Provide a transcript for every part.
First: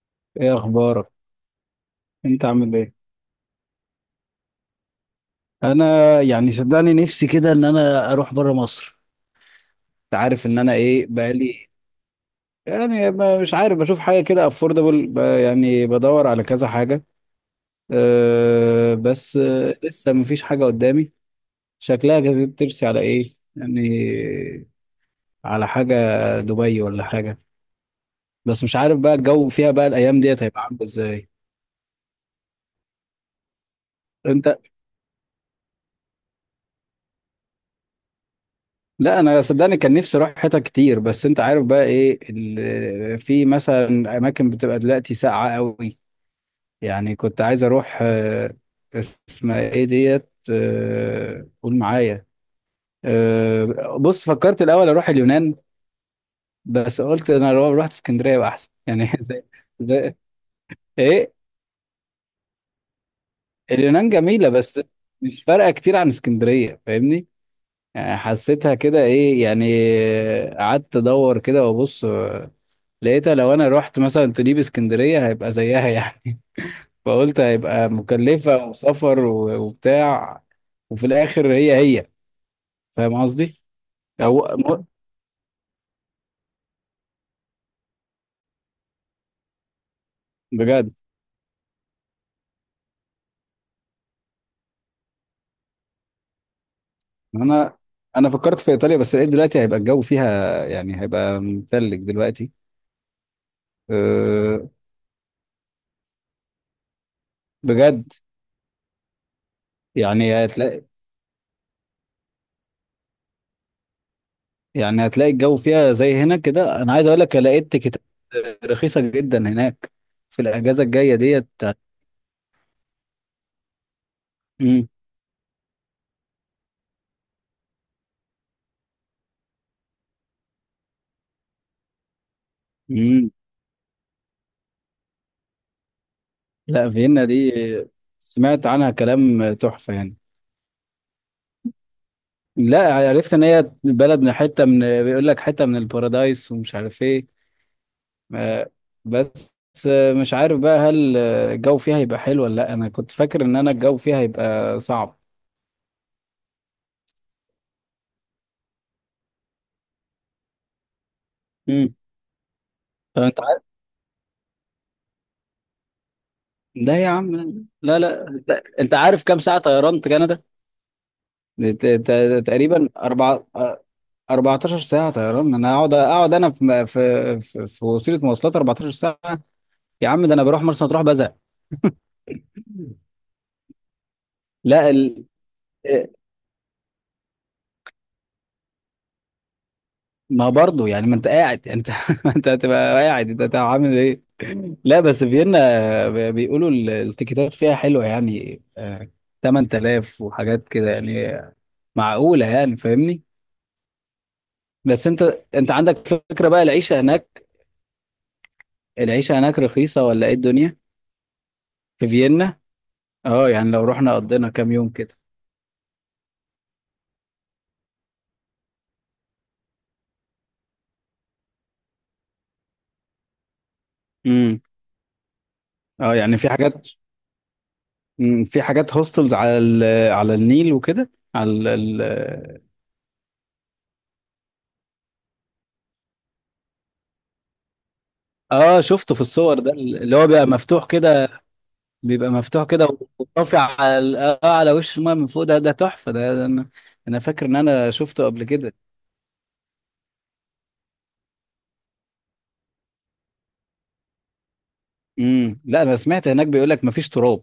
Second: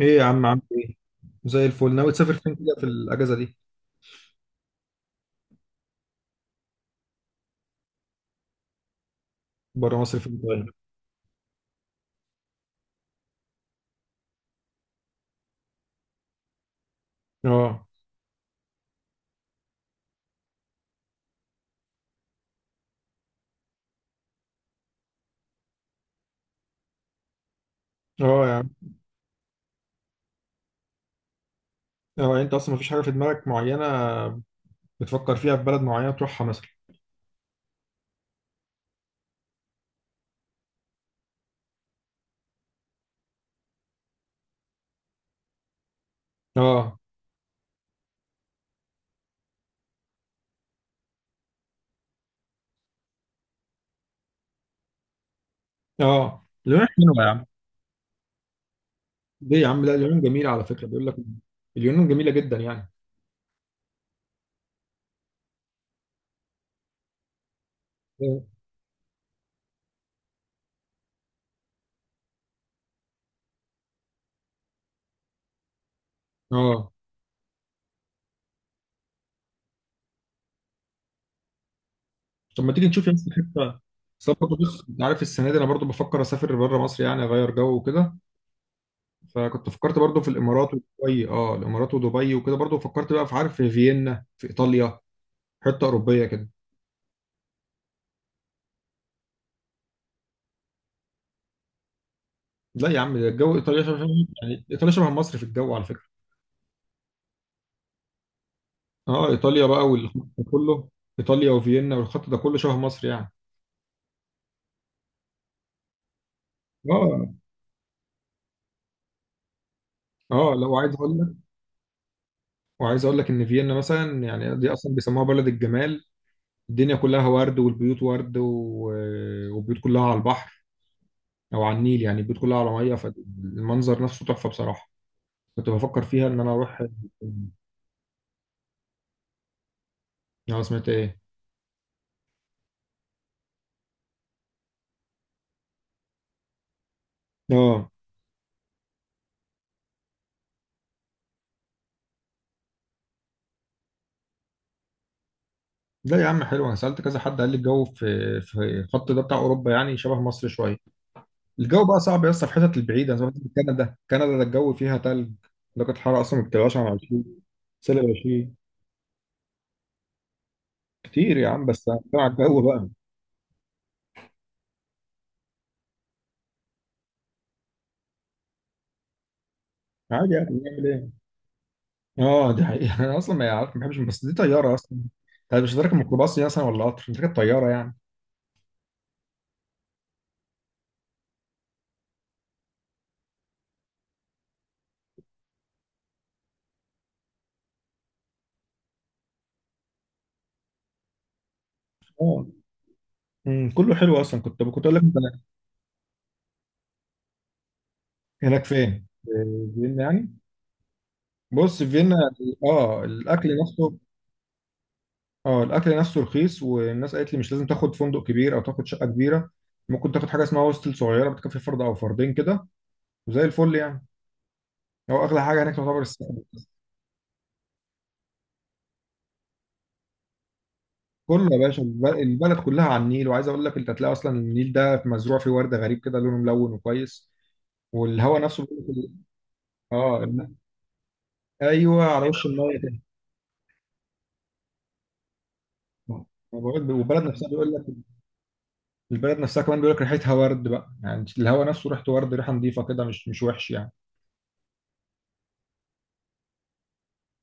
ايه يا عم، ايه عامل ايه؟ اخبارك؟ زي الفل. ناوي تسافر انت فين كده عامل في ايه؟ الاجازه دي؟ انا يعني صدقني نفسي كده ان انا اروح بره مصر. بره انت مصر فين عارف ان طيب؟ انا ايه بقالي؟ يعني مش عارف، بشوف حاجه كده افوردبل، يعني بدور على كذا حاجه. اه. بس لسه مفيش حاجه قدامي. شكلها جايز ترسي على ايه يعني، على حاجه، دبي ولا حاجه. اه يا بس عم. مش عارف بقى الجو فيها بقى الايام ديت هيبقى عامل ازاي. اه، انت اصلا مفيش حاجه في دماغك معينه انت؟ بتفكر فيها، في بلد معينه تروحها مثلا؟ لا انا صدقني كان نفسي اروح حتت كتير، بس انت عارف بقى ايه في مثلا اماكن بتبقى دلوقتي ساقعه قوي. اه. يعني كنت عايز اروح، اسمها ايه ديت؟ قول معايا. بص، فكرت الاول اروح اليونان، اه، اليونان بس حلوه يا قلت عم. انا لو رحت اسكندريه يبقى احسن يعني. زي ليه يا عم؟ لا، زي- اليونان جميله على فكره، بيقول لك ايه، اليونان جميله جدا يعني. اليونان جميله بس مش فارقه كتير عن اسكندريه، فاهمني؟ يعني حسيتها كده ايه يعني. قعدت ادور كده وابص، لقيتها لو انا رحت مثلا تجيب اسكندرية هيبقى زيها يعني. اه. فقلت هيبقى مكلفة وسفر وبتاع، وفي الاخر هي هي. طب ما تيجي نشوف يا فاهم اسطى قصدي؟ حته. طب برضه، او بص، م- انت عارف السنه دي انا برضه بفكر اسافر بره مصر، يعني اغير جو وكده. فكنت فكرت برضه في الامارات بجد، ودبي، اه، الامارات ودبي وكده، برضه فكرت بقى في في فيينا، في ايطاليا، حته اوروبيه كده. انا انا فكرت في ايطاليا بس لقيت دلوقتي هيبقى الجو فيها يعني هيبقى متلج دلوقتي. لا يا عم، ده الجو ايطاليا شبه. يعني أه، ايطاليا شبه مصر في الجو على فكره. بجد؟ اه، ايطاليا بقى والخط ده يعني هتلاقي، كله. ايطاليا وفيينا والخط ده كله شبه مصر يعني. يعني هتلاقي الجو فيها زي هنا كده. انا عايز اقول اه. لك لقيت تيكتات رخيصة جدا هناك في اه، لو الاجازة عايز الجاية اقول لك، ديت وعايز اقول لك ان فيينا مثلا، يعني دي اصلا بيسموها بلد الجمال. الدنيا كلها ورد، والبيوت ورد، و والبيوت كلها على البحر، او على النيل، يعني البيوت كلها على ميه، مم. فالمنظر نفسه تحفه بصراحه. كنت بفكر فيها ان انا اروح، اه. لا فيينا دي سمعت عنها كلام تحفة يعني. سمعت ايه؟ لا عرفت ان هي بلد من حتة من بيقول لك حتة من البارادايس ومش عارف ايه. اه، آه، بس مش عارف بقى هل الجو فيها هيبقى حلو ولا لا. انا كنت فاكر ان انا الجو فيها هيبقى صعب. لا يا عم حلو، انا سالت كذا حد، قال لي الجو في الخط ده بتاع اوروبا يعني شبه مصر شويه. الجو امم، بقى صعب يا اسطى في الحتت البعيده، طب زي ما انت قلت لك عارف؟ كندا، كندا ده الجو فيها تلج. درجه الحراره اصلا ما بتبقاش عن ده يا 20، عم، لا سالب لا انت، 20. أنت عارف كام ساعة طيران كندا؟ كتير يا عم، بس هنتكلم على الجو بقى. تقريبا أربعة، 14 ساعة طيران. انا اقعد اقعد انا في في وسيلة مواصلات 14 ساعة؟ يا عم ده عادي، انا يعني بروح مرسى نعمل مطروح ايه؟ بزهق. اه، دي حقيقه. انا اصلا ما عارف، ما بحبش، بس دي طياره لا اصلا. ال... طيب، مش راكب ميكروباص يعني اصلا، ولا قطر، انت راكب طياره يعني. ما برضه يعني ما انت قاعد، يعني انت ما انت هتبقى قاعد، انت هتبقى عامل ايه؟ لا بس فيينا بيقولوا التيكيتات فيها حلوة يعني، 8000 وحاجات كده يعني، معقولة اه. يعني، فاهمني. كله حلو اصلا. كنت اقول لك بس انت، انت. انت عندك فكرة بقى العيشة هناك؟ هناك فين، في العيشة هناك فيينا رخيصة ولا يعني؟ ايه الدنيا بص، في في فيينا، فيينا؟ اه، الاكل اه يعني لو نفسه. رحنا قضينا كام يوم كده. اه، الاكل نفسه رخيص، والناس قالت لي مش لازم تاخد فندق كبير او تاخد شقه كبيره، ممكن تاخد حاجه اسمها هوستل، صغيره، بتكفي فرد او فردين كده، وزي الفل يعني. امم، هو اغلى حاجه هناك تعتبر اه يعني السكن. في حاجات، في حاجات هوستلز على على النيل وكده. كله يا على باشا، البلد كلها على النيل. وعايز اقول لك، انت هتلاقي اصلا النيل ده مزروع فيه ورد غريب كده، لونه ملون وكويس. والهواء نفسه اه، بيقول لك- شفته في الصور ده اللي اه، هو بيبقى مفتوح كده، ايوه، على بيبقى وش مفتوح الميه كده كده. ورافع على على وش الماء من فوق، ده ده تحفة آه، ده، ده انا، بقول- انا والبلد فاكر نفسها ان بيقول لك، انا شفته قبل كده. البلد نفسها كمان بيقول لك ريحتها ورد بقى، يعني الهواء نفسه ريحته ورد، ريحه نظيفه كده، مش مش وحش يعني. امم، لا انا سمعت هناك بيقول لك مفيش تراب،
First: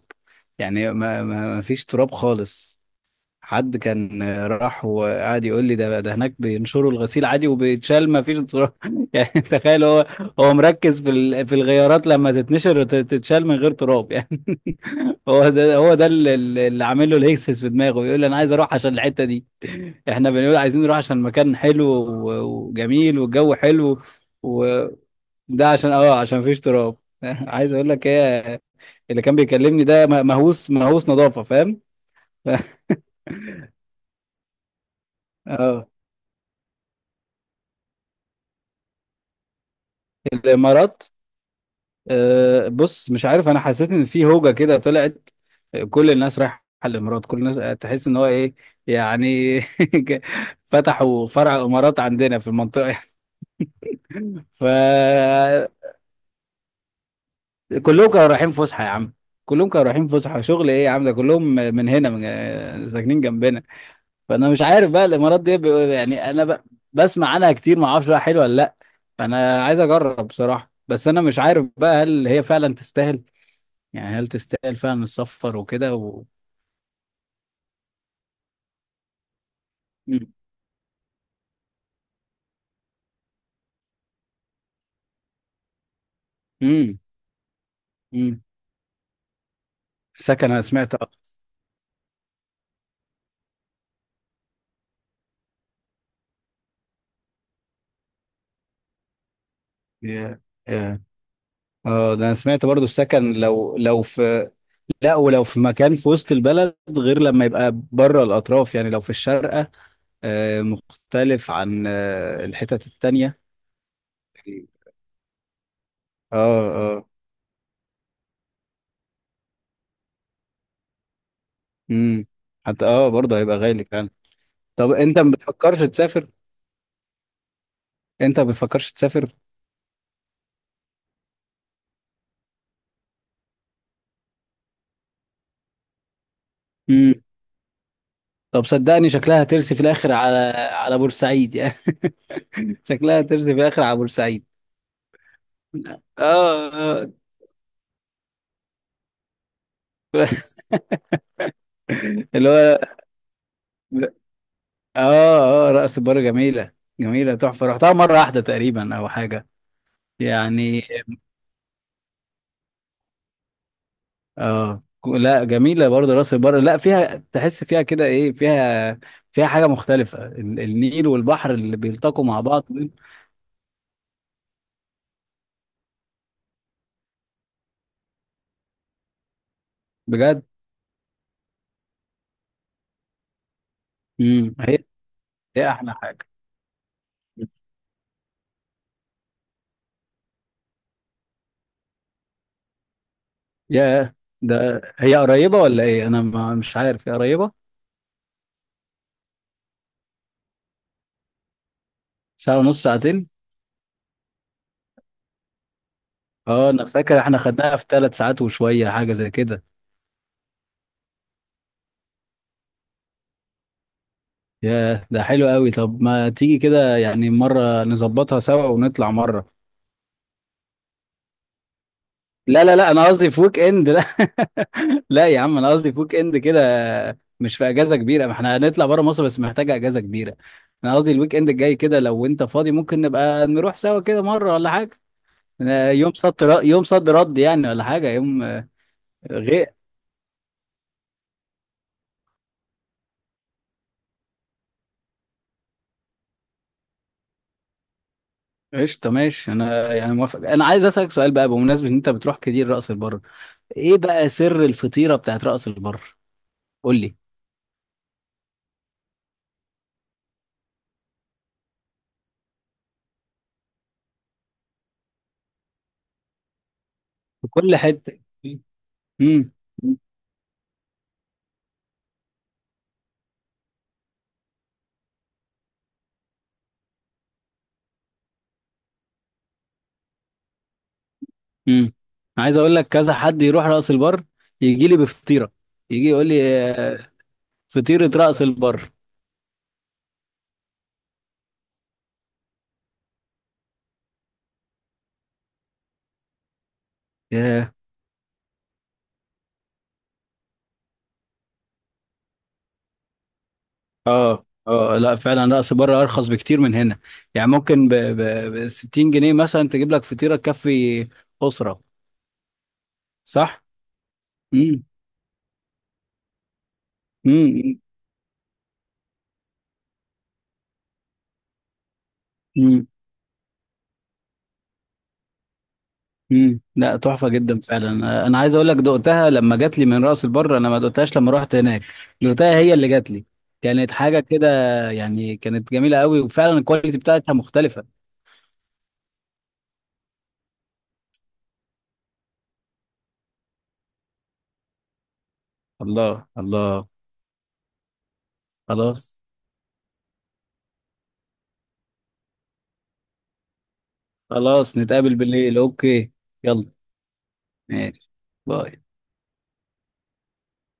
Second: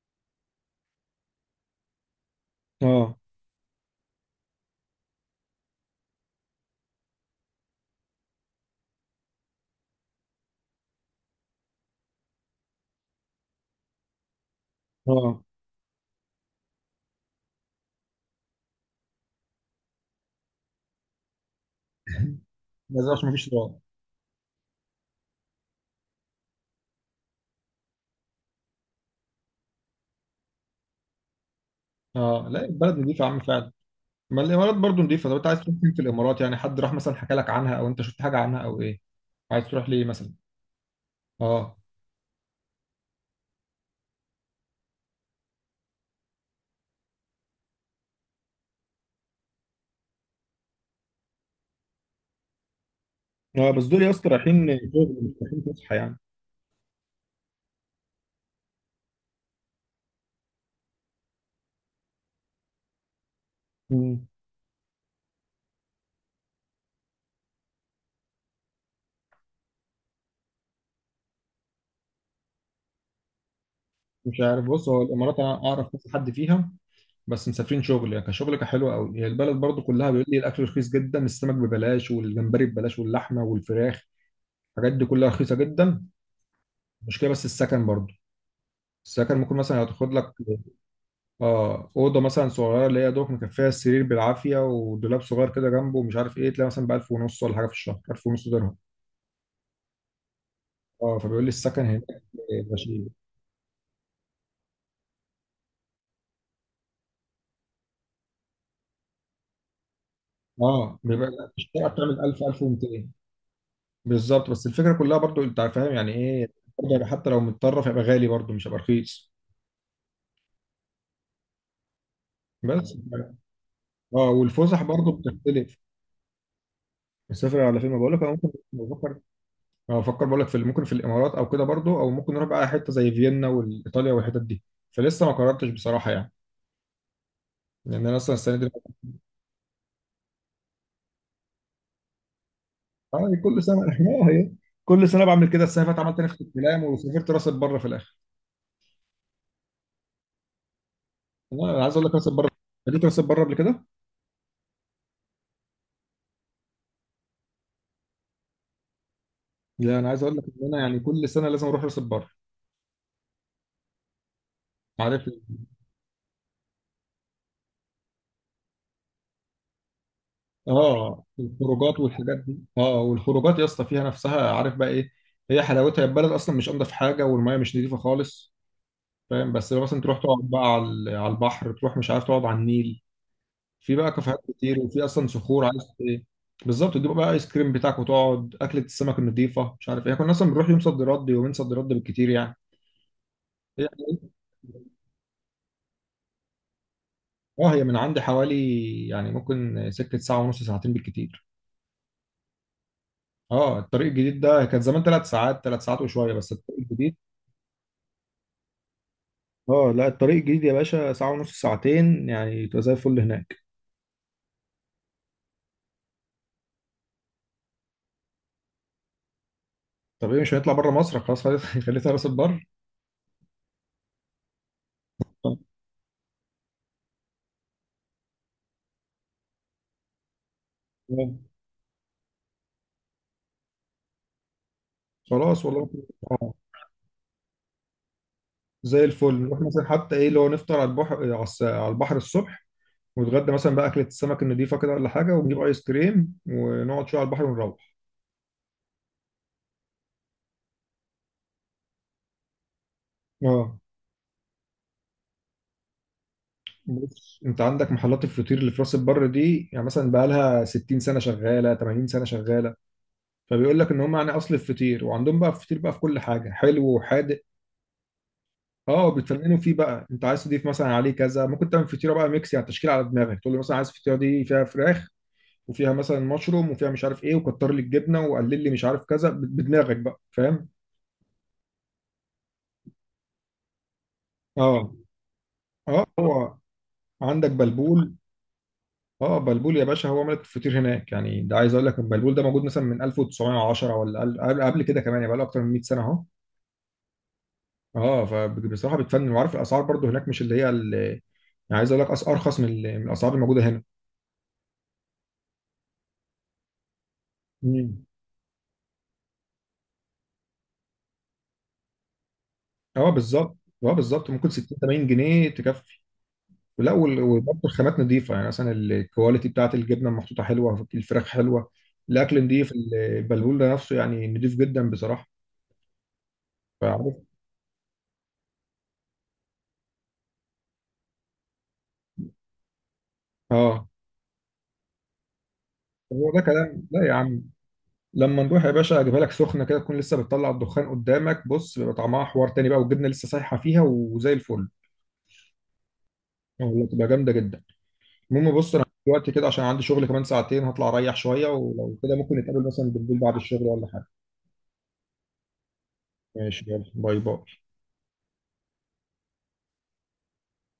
يعني مفيش تراب خالص. اه. حد كان راح وقعد يقول لي ده ده هناك بينشروا الغسيل عادي وبيتشال ما فيش تراب. يعني تخيل، هو هو مركز في في الغيارات لما تتنشر تتشال من غير تراب يعني. اه، هو ده هو ده اللي، اللي عامل له الهيكسس في دماغه، بيقول لي انا عايز اروح عشان الحته دي. احنا بنقول عايزين نروح عشان المكان حلو ما وجميل زرعش، مفيش والجو تراب. حلو، وده عشان عشان مفيش تراب. عايز اقول لك ايه، اللي كان بيكلمني ده مهووس، مهووس نظافه، فاهم؟ اه، لا البلد نضيفة يا عم فعلا. ما الامارات برضو نضيفة. طب انت عايز تروح اه فين في الامارات يعني؟ حد راح مثلا حكى لك عنها، او انت شفت حاجة عنها، او ايه؟ عايز تروح ليه مثلا؟ الامارات. اه. بص، مش عارف، انا حسيت ان في هوجه كده طلعت. كل الناس رايحه الامارات، كل الناس. تحس ان هو ايه يعني. فتحوا فرع امارات عندنا في المنطقه. اه، بس دول يا اسطى رايحين شغل، مش رايحين فكلهم فسحة يعني. كانوا رايحين فسحه يا عم، كلهم كانوا رايحين فسحه، شغل ايه يا عم؟ ده كلهم من هنا، من ساكنين جنبنا. مم. فانا مش عارف بقى الامارات دي يعني انا بسمع عنها كتير، ما اعرفش بقى حلوه ولا لا. فانا عايز اجرب بصراحه، بس انا مش عارف بقى هل هي فعلا تستاهل، يعني هل مش عارف، تستاهل بص، هو فعلا الامارات السفر انا اعرف وكده كذا حد فيها، بس مسافرين شغل. يعني كشغل كحلو قوي، هي البلد برضو كلها بيقول مم. لي الاكل رخيص جدا، السمك ببلاش، والجمبري ببلاش، واللحمة والفراخ، الحاجات دي كلها رخيصة جدا. مم. المشكلة بس السكن برضو. مم. السكن ممكن مثلا هتاخد لك، السكن، انا سمعت اه. اه، اوضه مثلا صغيره اللي هي دوك، مكفيها السرير بالعافيه، ودولاب صغير كده جنبه، ومش عارف ايه، تلاقي مثلا ب 1000 ونص ولا حاجه في الشهر، 1000 ونص درهم. يا- يا. اه، فبيقول لي السكن هناك ده انا سمعت برضو غشيم. السكن لو في، لا ولو في مكان في وسط البلد غير لما يبقى بره الاطراف، يعني لو في الشارقة، اه، بيبقى مختلف في عن الشقه بتعمل 1000، الحتت 1200 التانية. بالظبط. بس الفكره كلها برضو انت فاهم يعني اه ايه، برضو اه. هيبقى حتى لو متطرف هيبقى غالي برضو، مش هيبقى رخيص. امم. حتى بس برضه هيبقى غالي فعلا. اه، والفسح طب برضو انت ما بتختلف. بتفكرش تسافر؟ مسافر على فين؟ ما بقول لك انا انت ما ممكن بتفكرش بفكر. تسافر؟ اه، بفكر، بقول لك في ممكن في الامارات او كده برضو، او ممكن نروح بقى حته زي فيينا وايطاليا والحتت دي. فلسه ما قررتش بصراحه يعني، لان انا اصلا السنه طب دي. صدقني شكلها هترسي في الاخر على، على بورسعيد يعني. شكلها هترسي في كل سنه. الاخر على اه بورسعيد. هي، كل سنه بعمل كده. السنه اللي فاتت عملت نفس اه الكلام، آه. وسافرت راس البر في الاخر. والله انا عايز اقول لك راس البر، اللي هو، خليت راس البر قبل كده. اه اه، رأس البر جميلة، جميلة تحفة، رحتها مرة واحدة تقريبا او حاجة لا، انا عايز اقول لك ان انا يعني. يعني كل سنه لازم اروح راس البر، اه عارف. لا جميلة برضه راس البر، لا فيها تحس فيها كده ايه، فيها، فيها حاجة مختلفة، النيل اه، والبحر اللي الخروجات بيلتقوا والحاجات مع دي. بعض دول. اه، والخروجات يا اسطى فيها نفسها، عارف بقى ايه؟ هي حلاوتها. البلد اصلا مش انضف حاجه، والميه مش نظيفه خالص، فاهم، بس لو مثلا تروح تقعد بجد. بقى على، على البحر، تروح مش عارف تقعد على النيل، في بقى كافيهات امم، كتير، هي، وفي اصلا صخور، هي عايز احلى ايه حاجة. بالظبط. تجيب بقى ايس كريم بتاعك، وتقعد اكله السمك النظيفه، مش عارف ايه. كنا اصلا بنروح يوم صد رد، يومين صد رد بالكتير يعني. هي. يا، ده هي قريبة ولا ايه؟ انا ما مش عارف، هي قريبة. اه، هي من عندي حوالي، يعني ممكن سكه ساعه ونص، ساعتين بالكتير. ساعة ونص ساعتين؟ اه، الطريق الجديد ده. كان زمان ثلاث ساعات، ثلاث ساعات وشويه، بس اه الطريق انا الجديد، فاكر احنا خدناها في 3 ساعات وشوية، حاجة زي كده. اه، لا الطريق الجديد يا باشا ساعه ونص، ساعتين يعني، تبقى زي الفل هناك. يا، ده حلو قوي. طب ما تيجي كده يعني مرة نظبطها سوا ونطلع مرة. طب ايه، مش هنطلع بره مصر خلاص، خليتها خليتها راس لا البر. لا لا انا قصدي في ويك اند، لا. لا يا طب، عم انا قصدي في ويك اند كده، مش في اجازة كبيرة. ما احنا هنطلع بره مصر، بس محتاجة اجازة كبيرة. انا قصدي الويك اند الجاي كده، لو انت فاضي ممكن نبقى نروح سوا كده مرة ولا حاجة. خلاص والله. يوم صد رد، يوم صد رد يعني، ولا حاجة، يوم زي الفل نروح غير. مثلا، حتى ايه اللي هو نفطر على البحر، على على البحر الصبح، ونتغدى مثلا بقى اكله السمك النضيفه كده ولا حاجه، ونجيب ايس كريم، ونقعد شويه على البحر ونروح. قشطة، ماشي. انا يعني موافق. انا عايز اسالك سؤال بقى بمناسبه ان انت بتروح كتير رأس البر، اه، ايه بقى سر الفطيرة بتاعت رأس البر؟ قول لي. بص، انت عندك محلات الفطير اللي في راس البر دي، يعني مثلا بقى لها 60 سنه شغاله، 80 سنه شغاله. فبيقول لك ان هم يعني اصل الفطير، وعندهم بقى فطير بقى في كل حاجه، حلو وحادق. في كل حتة. اه، امم. بتفننوا فيه بقى. انت عايز تضيف مثلا عليه كذا، ممكن تعمل فطيره بقى ميكس، يعني تشكيل على دماغك، تقول له مثلا عايز الفطيره دي فيها فراخ، وفيها مثلا مشروم، وفيها مش عارف ايه، وكتر لي الجبنه، وقلل لي مش عارف كذا، بدماغك بقى، فاهم. امم. عايز اقول لك كذا حد يروح رأس البر يجي اه. لي بفطيرة، اه، يجي يقول لي هو عندك فطيرة بلبول. رأس البر. اه، بلبول يا باشا، هو ملك الفطير هناك يعني. ده عايز اقول لك البلبول ده موجود مثلا من 1910 ولا قبل، قبل كده كمان، يعني بقى له اكتر من 100 سنه اهو. ياه. اه، فبصراحه بتفنن. وعارف الاسعار برضو هناك مش اللي هي اللي يعني، عايز اقول لك ارخص من من الاسعار الموجوده هنا. اه اه، لا فعلا رأس البر ارخص بكتير من هنا. يعني ممكن مم. ب 60 جنيه مثلا تجيب لك فطيرة تكفي أسرة. اه، بالظبط. صح. اه، بالظبط، ممكن 60، امم. 80 جنيه تكفي. لا، وبرضه امم. الخامات نظيفه يعني، مثلا الكواليتي بتاعت الجبنه محطوطه حلوه، الفراخ حلوه، الاكل نظيف. البلبول ده نفسه يعني نظيف جدا بصراحه. امم. لا فعارف. تحفه جدا فعلا. انا عايز اقول لك دقتها لما جات لي من راس البر، انا ما دقتهاش لما رحت هناك، دقتها هي اللي جات لي. اه، كانت حاجه كده يعني، كانت جميله قوي، هو ده وفعلا كلام. الكواليتي لا يا بتاعتها عم، مختلفه. لما نروح يا باشا اجيبها لك سخنه كده، تكون لسه بتطلع الدخان قدامك، بص بيبقى طعمها حوار تاني بقى، والجبنه لسه سايحه فيها، وزي الفل، الله والله الله. تبقى جامده جدا. المهم، بص، انا خلاص، دلوقتي كده عشان عندي شغل كمان ساعتين، هطلع اريح شويه، ولو كده ممكن نتقابل مثلا بالليل بعد الشغل ولا حاجه. خلاص نتقابل بالليل، اوكي. ماشي، يلا، يلا، باي باي. ماشي، باي.